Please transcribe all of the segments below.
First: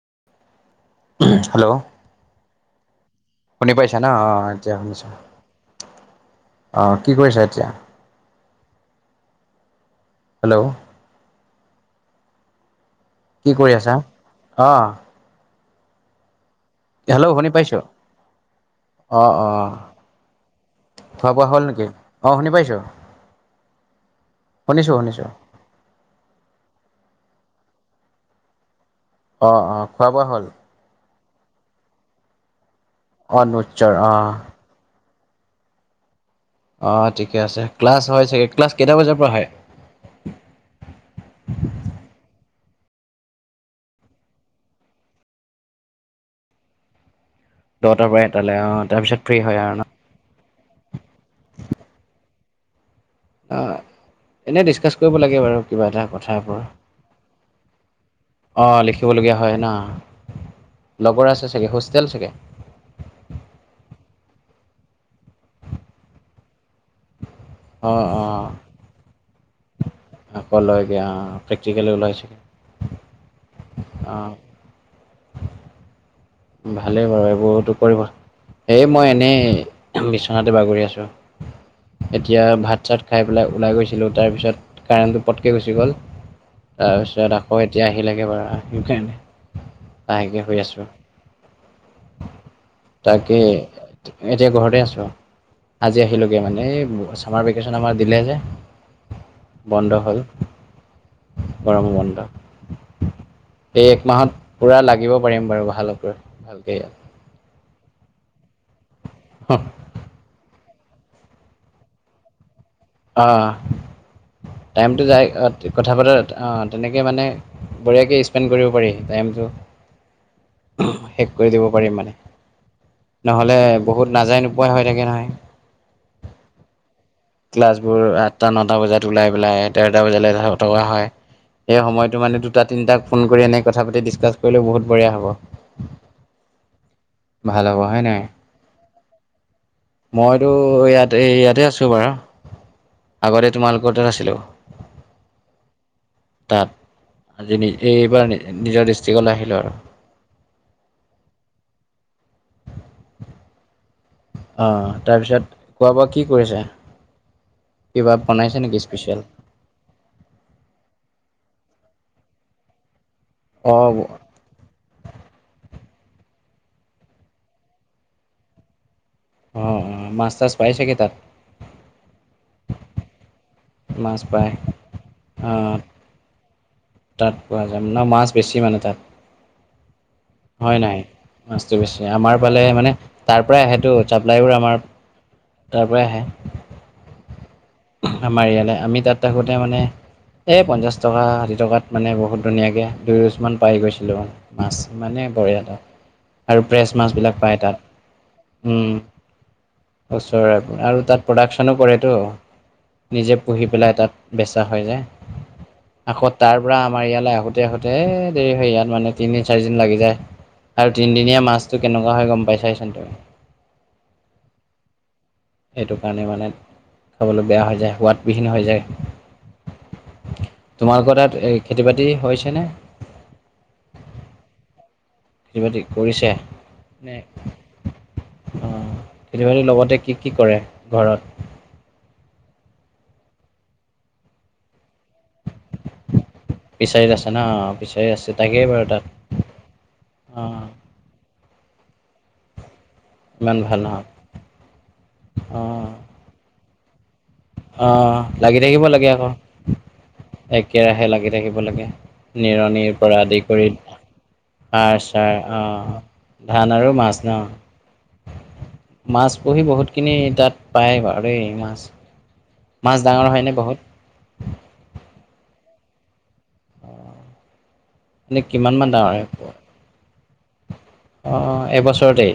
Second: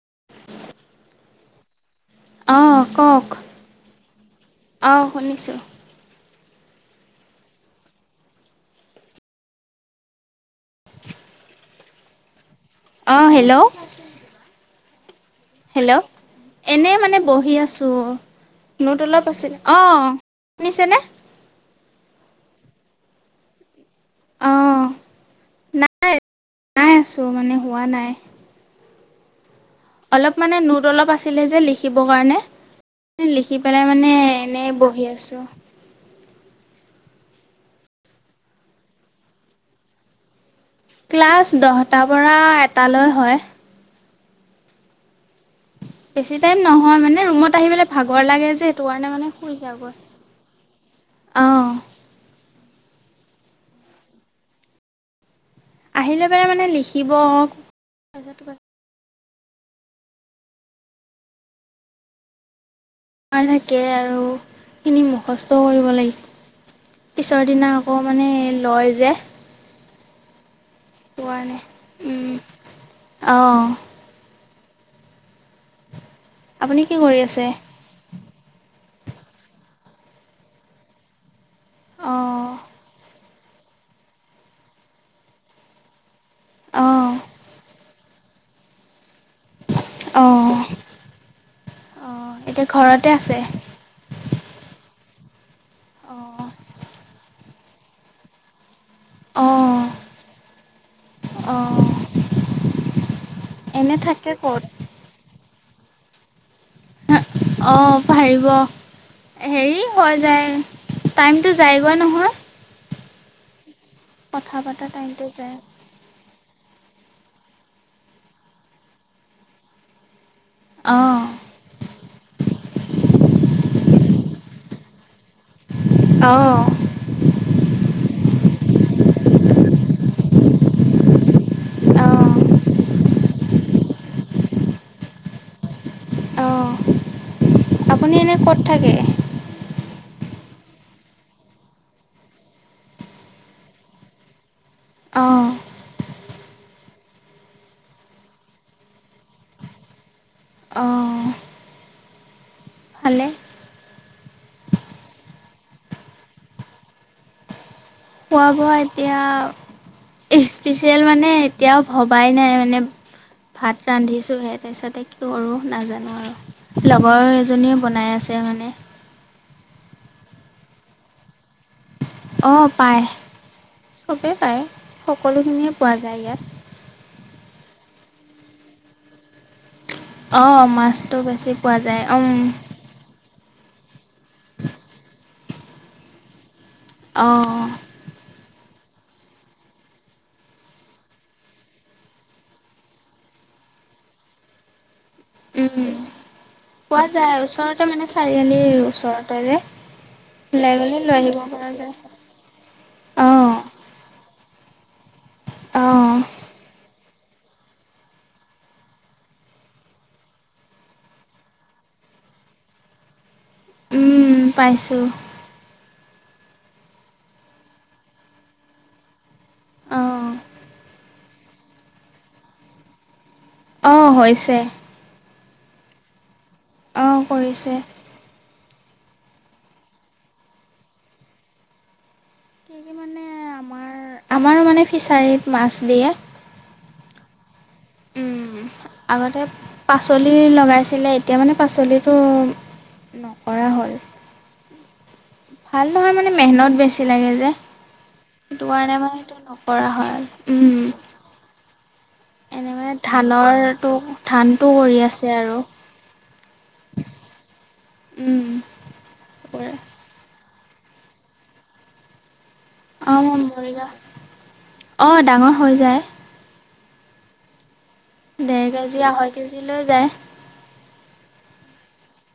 [unintelligible] Hello. অহ', কওঁক। শুনি পইচা ন অ', - অ', এতিয়া হৈছে। শুনিছোঁ আহ, কি কৰিছা এতিয়া? হেল্ল', অ, কি হেল্ল', কৰি আছা অ', হেল্ল', এনে মানে হেল্ল' শুনি বহি পাইছোঁ আছো। নোত অ অলপ অ আছিলে, অ', শুনিছেনে? খোৱা বোৱা হ'ল নেকি অ', শুনি পাইছো, অঁ শুনিছো, শুনিছো। তো মানে হোৱা নাই। অ অ খোৱা বোৱা অলপ হ'ল মানে নোত অলপ আছ দিলে যে লিখিব কাৰণে, অ লিখি পেলাই নিশ্চয় অ মানে এনেই বহি আছোঁ। অ', ঠিকে আছে, ক্লাছ হয় চাগে, ক্লাছ কেইটা বজাৰ পৰা হয়? ক্লাছ দহটাৰ পৰা এটালৈ হয়। বেছি টাইম নহয় মানে এ ৰুমত আহি পেলাই দহটাৰ পৰা ভাগৰ লাগে যে, এটালৈ অ সেইটোকাৰণে তাৰপিছত মানে ফ্ৰী শুই হয় আৰু ন যাওঁগৈ। অ'। অ', এনেই ডিছকাচ কৰিব লাগে বাৰু। কিবা এটা আহি লৈ কথা পেলাই কোৱা, মানে লিখিব তাৰপিছত অ' লিখ কিবলগীয়া হয় ন, লগৰ আছে চাগে, হোষ্টেল চাগে। মাৰ থাকে আৰু, সেইখিনি মুখস্থও কৰিব লাগ পিছৰ দিনা অ আকৌ অ মানে লয় যে [unintelligible] সেইটো কাৰণে প্ৰেক্টিকেললৈ ওলাইছো। উম অঁ অ', আপুনি কি ভালেই কৰি বাৰু, আছে এইবোৰটো কৰিব এই মই এনেই, বিচনাতে বাগৰি আছোঁ, এতিয়া অঁ ভাত চাত খাই ওলাই-ওলাই গৈছিলোঁ, তাৰপিছত কাৰেণ্টটো পটকে গুচি গ'ল, অঁ তাৰপিছত আকৌ এতিয়া আ [unintelligible] অঁ শুই আছোঁ। অঁ এতিয়া ঘৰতে আছে তাকে, এতিয়া ঘৰতে আছো। আজি আহিলোগে অঁ মানে, এই চামাৰ ভেকেচন আমাৰ দিলে যে। অঁ বন্ধ হ'ল, অঁ গৰমৰ বন্ধ। এই এনে এক মাহত থাকে ক'ত পুৰা লাগিব পাৰিম বাৰু ভালকৈ। ইয়াত অ', পাৰিব, হেৰি হৈ যায় টাইমটো যায়গৈ নহয়। অ', কথা পতা টাইমটো যাই, যায় কথা পতা অ' তেনেকে মানে, বঢ়িয়াকৈ স্পেণ্ড কৰিব পাৰি টাইমটো। অঁ শেষ কৰি দিব পাৰিম মানে, নহ'লে বহুত নাজায় নোপ ভয় হৈ থাকে নহয় অ'। ক্লাছবোৰ আঠটা, নটা বজাত ওলাই পেলাই তেৰটা বজালৈ [unintelligible] হয়। এই অঁ সময়টো মানে দুটা, তিনিটাক ফোন কৰি এনে কথা পাতি ডিচকাছ কৰিলেও বহুত বঢ়িয়া হ'ব। অঁ ভাল হ'ব হয় আপুনি নাই এনে ক'ত থাকে মই টো ইয়াতে-ইয়াতে আছো বাৰু। আগতে তোমালোকৰ তাত আছিলো অঁ তাত। আজি এইবাৰ নিজৰ ডিষ্ট্ৰিকলৈ আহিলোঁ আৰু। [inaudible] অঁ ভালে। আহ, তাৰপিছত খোৱা বোৱা কি কৰিছা? কিবা বনাইছে খোৱা-বোৱা নেকি স্পেচিয়েল? এতিয়া স্পেচিয়েল মানে এতিয়াও ভবাই নাই মানে ভাত অঁ অঁ ৰান্ধিছোঁহে তাৰপিছতে কি কৰোঁ নাজানো লগৰ এজনীয়ে বনাই আছে মানে অ' অ' মাছ তাছ পাই চাগৈ তাত অ', পায় চবেই পায় সকলোখিনিয়ে অঁ পোৱা যায় ইয়াত তাত পোৱা যায় ন মাছ বেছি মানে তাত অঁ হয় নাই মাছটো বেছি মাছটো পোৱা বেছি যায় উম আমাৰ ফালে মানে তাৰ পৰাই আহেটো ছাপ্লাইো আমাৰ তাৰ পৰাই আহে অঁ। আমাৰ য়ালৈ আমি তাত থাকোঁতে মানে এই পঞ্চাছ টকা ষাঠি টকাত মানে বহুত ধুনীয়াকে দুই ৰোজমান পাই গৈছিলোঁ মানে। পাছ মানে বৰিয়া উম পোৱা যায় আ, ওচৰতে মানে চাৰিআলিৰ ওচৰতে যে। ওলাই ওচৰৰে গ'লে আৰু লৈ তাত আহিব পৰা প্ৰডাচনো যায় কৰেতো নিজে অঁ পুহি পেলাই তাত বেচা হৈ যায়। অঁ আকৌ তাৰ পুৰা আমাৰ ইয়ালৈ আহোতে আহোঁতে দেৰি হৈ ইয়াত মানে তিনদিন চাৰিদিন লাগি যায় আৰু তিনিদিনীয়া মাছতটো কেনেকুৱা হয় গম পাইচাই চোন তুমি। উম পাইছো। সেইটো কাৰণে মানে খাবলৈ বেয়া হৈ যায় সোৱাদবিহীন হৈ যায় অঁ তোমালোকৰ তাত এ খেতি বাতি হৈছে নে অঁ, হৈছে। খেতি বাতি কৰিছে নে অ', কৰিছে অঁ, খেতি বাতিৰ লগতে কি কি কৰে ঘৰত? আমাৰো মানে ফিছাৰীত মাছ দিয়ে ফিচাৰত আছে ন ফিচাৰী আছে। থাকেই বাৰু তাত আগতে পাচলি অঁ লগাইছিলে এতিয়া মানে পাচলিটো ইমান নকৰা ভাল হ'ল। নহয় ভাল অঁ নহয় মানে মেহনত বেছি লাগে অঁ লাগি সেইটো থাকিব কাৰণে লাগে মানে আকৌ সেইটো নকৰা হয় একেৰাহে লাগি থাকিব লাগে এনে নিৰনিৰ মানে পৰা আদি কৰি, ধানৰটো ধানটো কৰি তাৰ আছে চাৰ আৰু অঁ। ধান আৰু মাছ ন? উম মাছ পুহি বহুতখিনি তাত পায় বাৰু দে মাছ মাছ ডাঙৰ হয়নে বহুত [unintelligible] অঁ ডাঙৰ হৈ যায়। অ' এনেই ডেৰ কিমান মান কেজি ডাঙৰ আঢ়ৈ এইটো কেজি লৈ যায় অ' এবছৰতেই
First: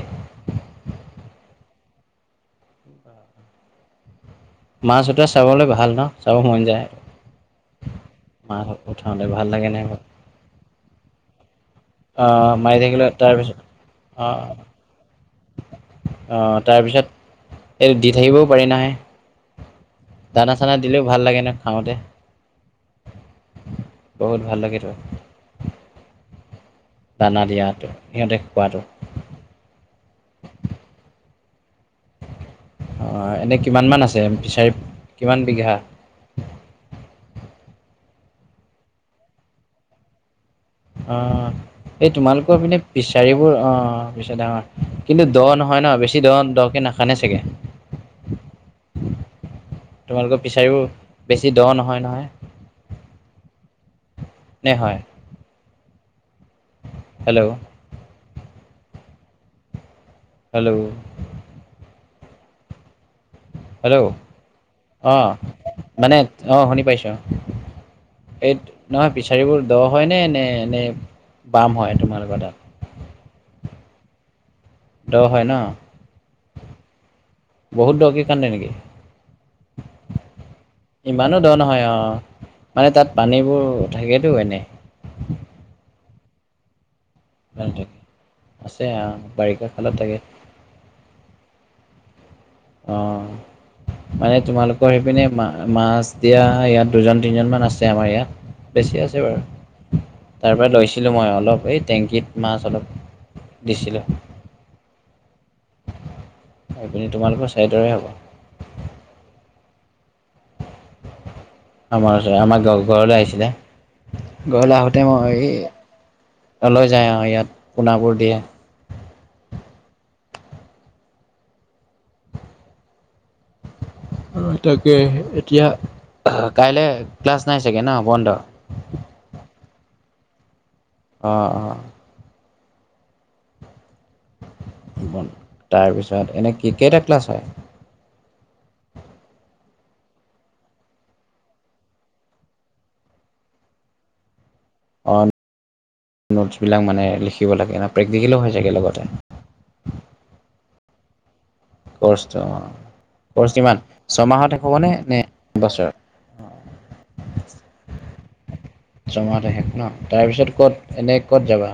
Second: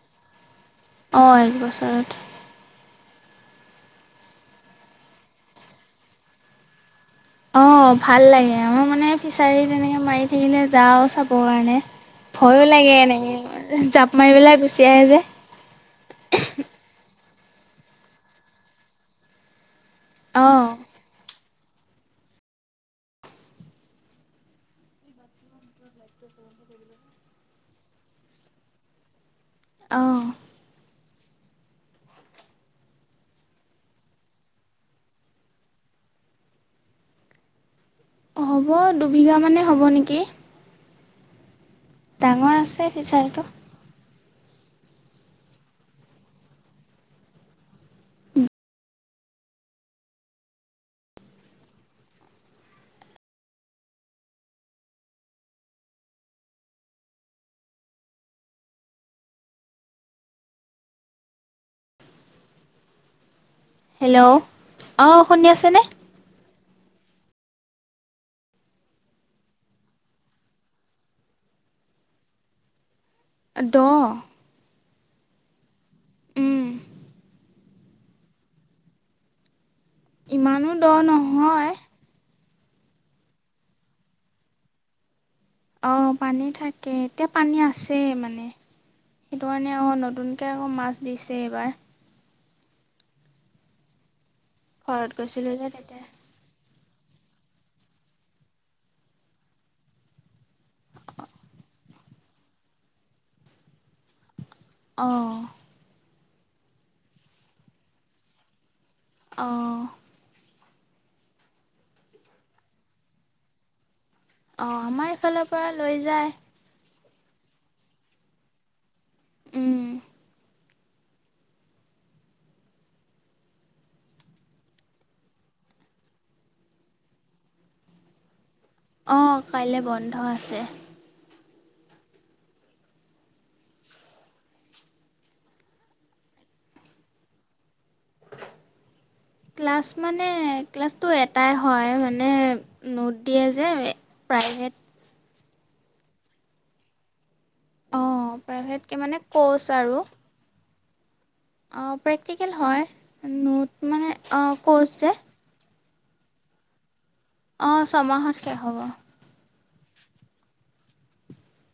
অঁ এক বছৰত মাছ উতৱা চাবলে ভাল ন? চাবলে মন যায়। অঁ, ভাল লাগে মাছ আমাৰ মানে উঠাওঁতে ভাল ফিচাৰী লাগে নাই এনেকে বাৰু মাৰি থাকিলে যাওঁ চাবৰ কাৰণে। অ' ভয়ো মাৰি লাগে থাকিলে তাৰপিছত এনেকে জাপ মাৰি অ' পেলাই গুচি আহে যে অ' তাৰপিছত এইটো দি থাকিবও পাৰি নাহে দানা অঁ চানা দিলেও ভাল লাগে নহ। খাওঁ দে বহুত ভাল লাগে ত দানা দিয়াটো সিহঁতে খোৱাটো। অহ এনে কিমান মান আছে, ফিচাৰি কিমান বিঘা? [unintelligible] হ দুবিঘা মানে হ'ব নেকি। অ' এই ডাঙৰ তোমালোকৰ পিনে আছে ফিচাৰীটো পিছাৰিবোৰ অ' পিছাৰ ডাঙৰ কিন্তু দ নহয় ন বেছি দ দকে নখানে চাগে তোমালোকৰ ফিচাৰিবোৰ বেছি দ নহয় নহয়? নে হয়? হেল্ল', হেল্ল' হেল্ল', অঁ আহ শুনি আছেনে মানে আহ শুনি পাইছো। এইত নহয় ফিচাৰীবোৰ দ হয় নে? নে এনেই? বাম হয় তোমালোকৰ তাত। দহ দ হয় ন বহুত দৰকে কান্দে নেকি? ইমানো দ ইমানো দৰ নহয় অহ, মানে তাত পানীবোৰ থাকেতো এনে অঁ, পানী থাকে। এতিয়া পানী আছেই মানে। আছে অঁ সেইটো বাৰিষা কাৰণে কালত আকৌ থাকে নতুনকৈ আকৌ মাছ দিছে এইবাৰ। অ, মানে তোমালোকৰ ঘৰত সেইপিনে মা গৈছিলোঁ যে তেতিয়া মাছ দিয়া ইয়াত দুজন তিনিজনমান আছে আমাৰ ইয়াত বেছি আছে বাৰু তাৰ পৰা লৈছিলো মই অলপ এই টেংকিত মাছ অলপ দিছিলো। অ'। এইপিননি তোমালোকৰ চাই দৰে হ'ব। অহ। আমাৰ ওচৰত আমাৰ ঘৰলৈ আহিছিলে। অঁ গৈলে আহোতে আমাৰ মই এইফালৰ পৰা লৈ যায় এই লৈ যাই আৰু আ ইয়াত কোণাবোৰ দিয়ে। উম, তাকে এতিয়া কাইলে ক্লাছ নাই চাগে ন বন্ধ অঁ কাইলৈ বন্ধ আছে। অ', - অ', তাৰপিছত এনে ক্ৰিকেটা ক্লাছ হয়। ক্লাছ মানে ক্লাছটো অ, নোটছ বিলাক মানে লিখি- কি'ব লাগে না প্ৰেক্টিকেলো অঁ হৈ থাকে প্ৰাইভেটকৈ লগতে। মানে ক'ৰ্চ আৰু অঁ কৰ্চত। প্ৰেক্টিকেল হয় কৰ্চ নোট কিমান? মানে অঁ ছমাহত শেষ ক'ৰ্চ হ'বনে নে? যে নে এবছৰ? অ', অ, ছমাহত শেষ হ'ব জমা তাহেষ ন তাৰপিছত ক'ত এনে ক'ত যাবা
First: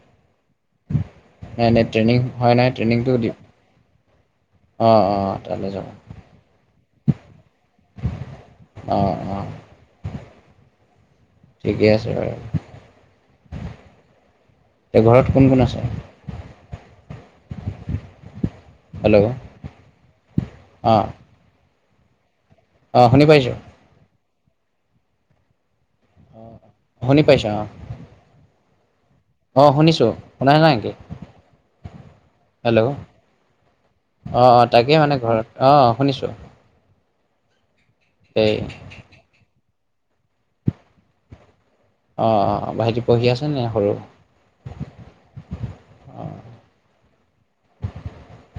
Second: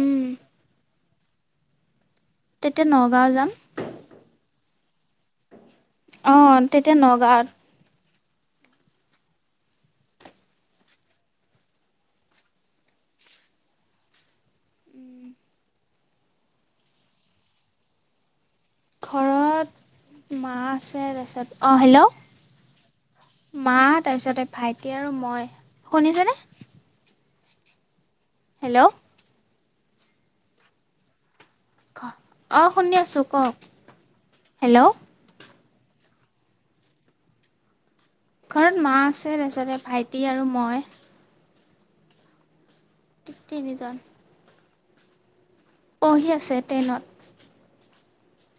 উম, নাই-নাই ট্ৰেইনিং হোৱা নাই। ট্ৰেইনিংটোও নগাঁও দিম। যাম অ', অ', তালৈ যাব। অ, তেতিয়া নগাৱত। অহ - অহ। ঠিকে আছে বাৰু। এ ঘৰত কোন - কোন আছে। [unintelligible] ঘৰত মা আছে অঁ তাৰপিছত অ, অঁ শুনি হেল্ল', পাইছোঁ মা তাৰপিছতে ভাইটি আৰু মই শুনিছনে হনি পাইছ। হেল্ল', অ, শুনিছো। শুনা নাই নেকি? অঁ হেল্ল' শুনি অ', আছোঁ কওক অ', হেল্ল' লতাকে মানে ঘৰত অ, শুনিছো। ঘৰত মা আছে তাৰপিছতে ভাইটি আৰু মই অ- অ ভাইটি পঢ়ি আছেনে সৰু তিনিজন পঢ়ি আছে তেনত।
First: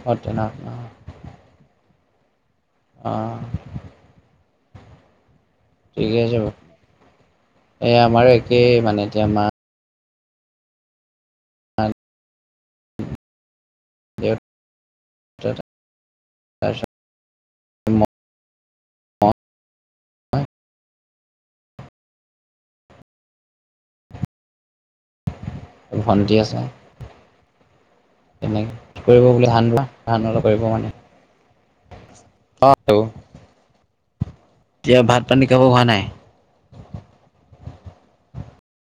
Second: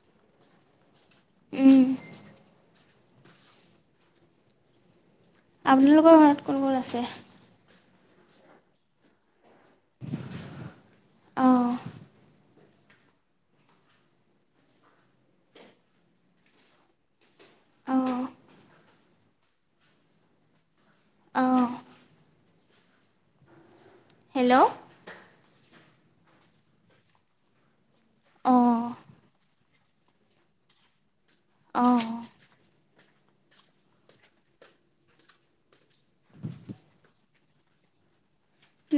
অ', তেনত ন? উম, অ', আপোনালোকৰ ঘৰত বাৰু কোন কোন আছে? এই আমাৰো একেই মানে এতিয়া মা অ', [inaudible] অঁ অ', অ', হেল্ল' ভণ্টি আছে তেনে অঁ কৰিব বুলি হাল্লা। ধান অলত কৰিব মানে অঁ অ', এতিয়া ভাত পানী খাব হোৱা নাই?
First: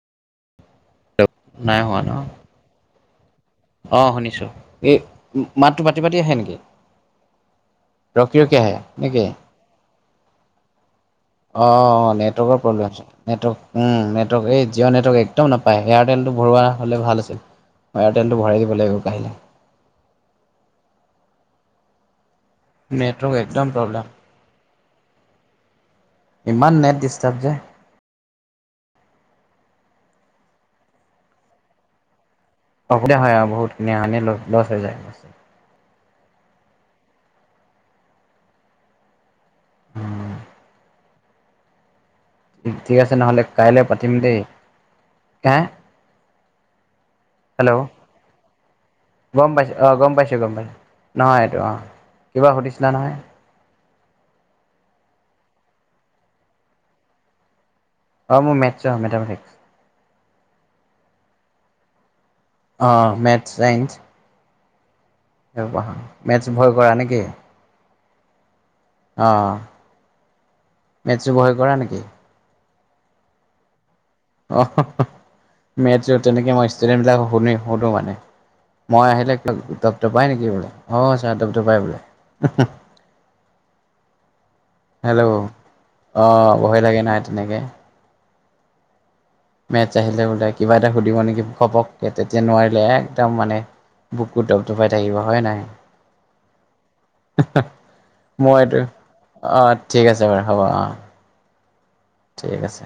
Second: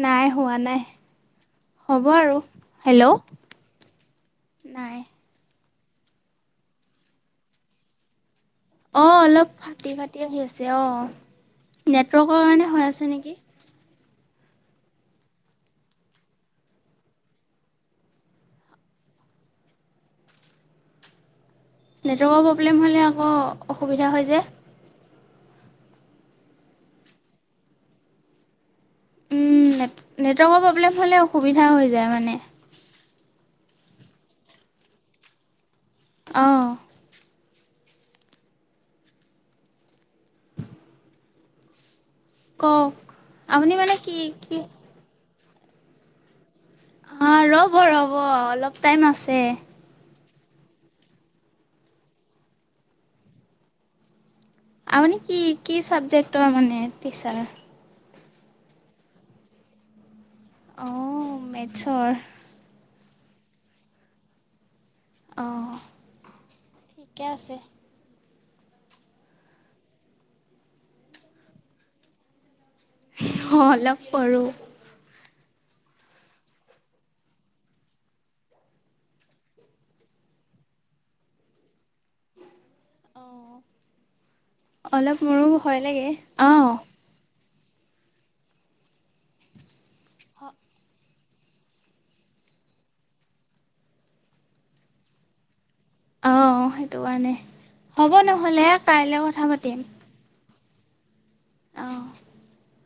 নাই হোৱা নাই হ'ব আৰু হেল্ল'। অ', শুনিছো এই নাই মাতটো পাতি পাতি আহে নেকি? ৰখি আহে অ', নেকি? অলপ ফাটি ফাটি আহি আছে অ', অ', নেটৱৰ্কৰ প্ৰব্লেম হৈছে নেটৱৰ্ক উম, নেটৱৰ্ক এই জিঅ' নেটৱৰ্ক একদম নাপায় এয়াৰটেলটো ভৰোৱা হলে ভাল আছিল। এয়াৰটেলটো ভৰাই দিব লাগিব কাহিলে। নেটৱৰ্কৰ প্ৰব্লেম হ'লে আকৌ নেটৱৰ্ক একদম প্ৰব্লেম। অসুবিধা হৈ যে ইমান নেট ডিষ্টষ্টাৰ্ব যে। উম, নে নেটৱৰ্কৰ প্ৰব্লেম হ'লে অসুবিধা হৈ যায় মানে। অসুবিধা হয় আৰু বহুতখিনি আনিলোঁ দচ হেজাৰ। অ', উম, কওক ঠিক আছে নহলে আপুনি কাইলে মানে পাতিম কি দেই কি হে অ', ৰ'ব হেল্ল' ৰ'ব অলপ টাইম আছে। গম পাইছোঁ অ গম পাইছোঁ নহয় এইটো অ', কিবা সুধিছিলা নহয়। আপুনি কি কি চাবজেক্টৰ মানে টিচাৰ? অ', মোৰ মেথছ মেথামেটিক্স। অ', মেথছৰ। অ', মেথছ চাইন্ঞ্চ। অঁ মেথছ ভয় কৰা নেকি? ঠিকে আছে অ', মেথছটো ভয় কৰা নেকি? অ', হেল্ল' অ', হ হ মেথচ তেনেকে মই ষ্টুডেন্ট বিলাকক শুনি সুধো মানে। মই আহিলে ধপধপাই নেকি বাৰু অ', চাৰ ধপধপাই বোলে। অলপ হেল্ল' মোৰো ভয় লাগে অ', অঁ ভয় লাগে না তেনেকে। মেথচ আহিলে বোলে কিবা এটা সুধিব নেকি। ঘপককে তেতিয়া নোৱাৰিলে একদম মানে বুকো দপঢপাই থাকিব হয় নাই? অঁ সেইটো কাৰণে হ'ব নহ'লে মইতো কাইলৈ কথা অ', পাতিম ঠিক আছে বাৰু। হ'ব অ', অঁ ঠিক আছে।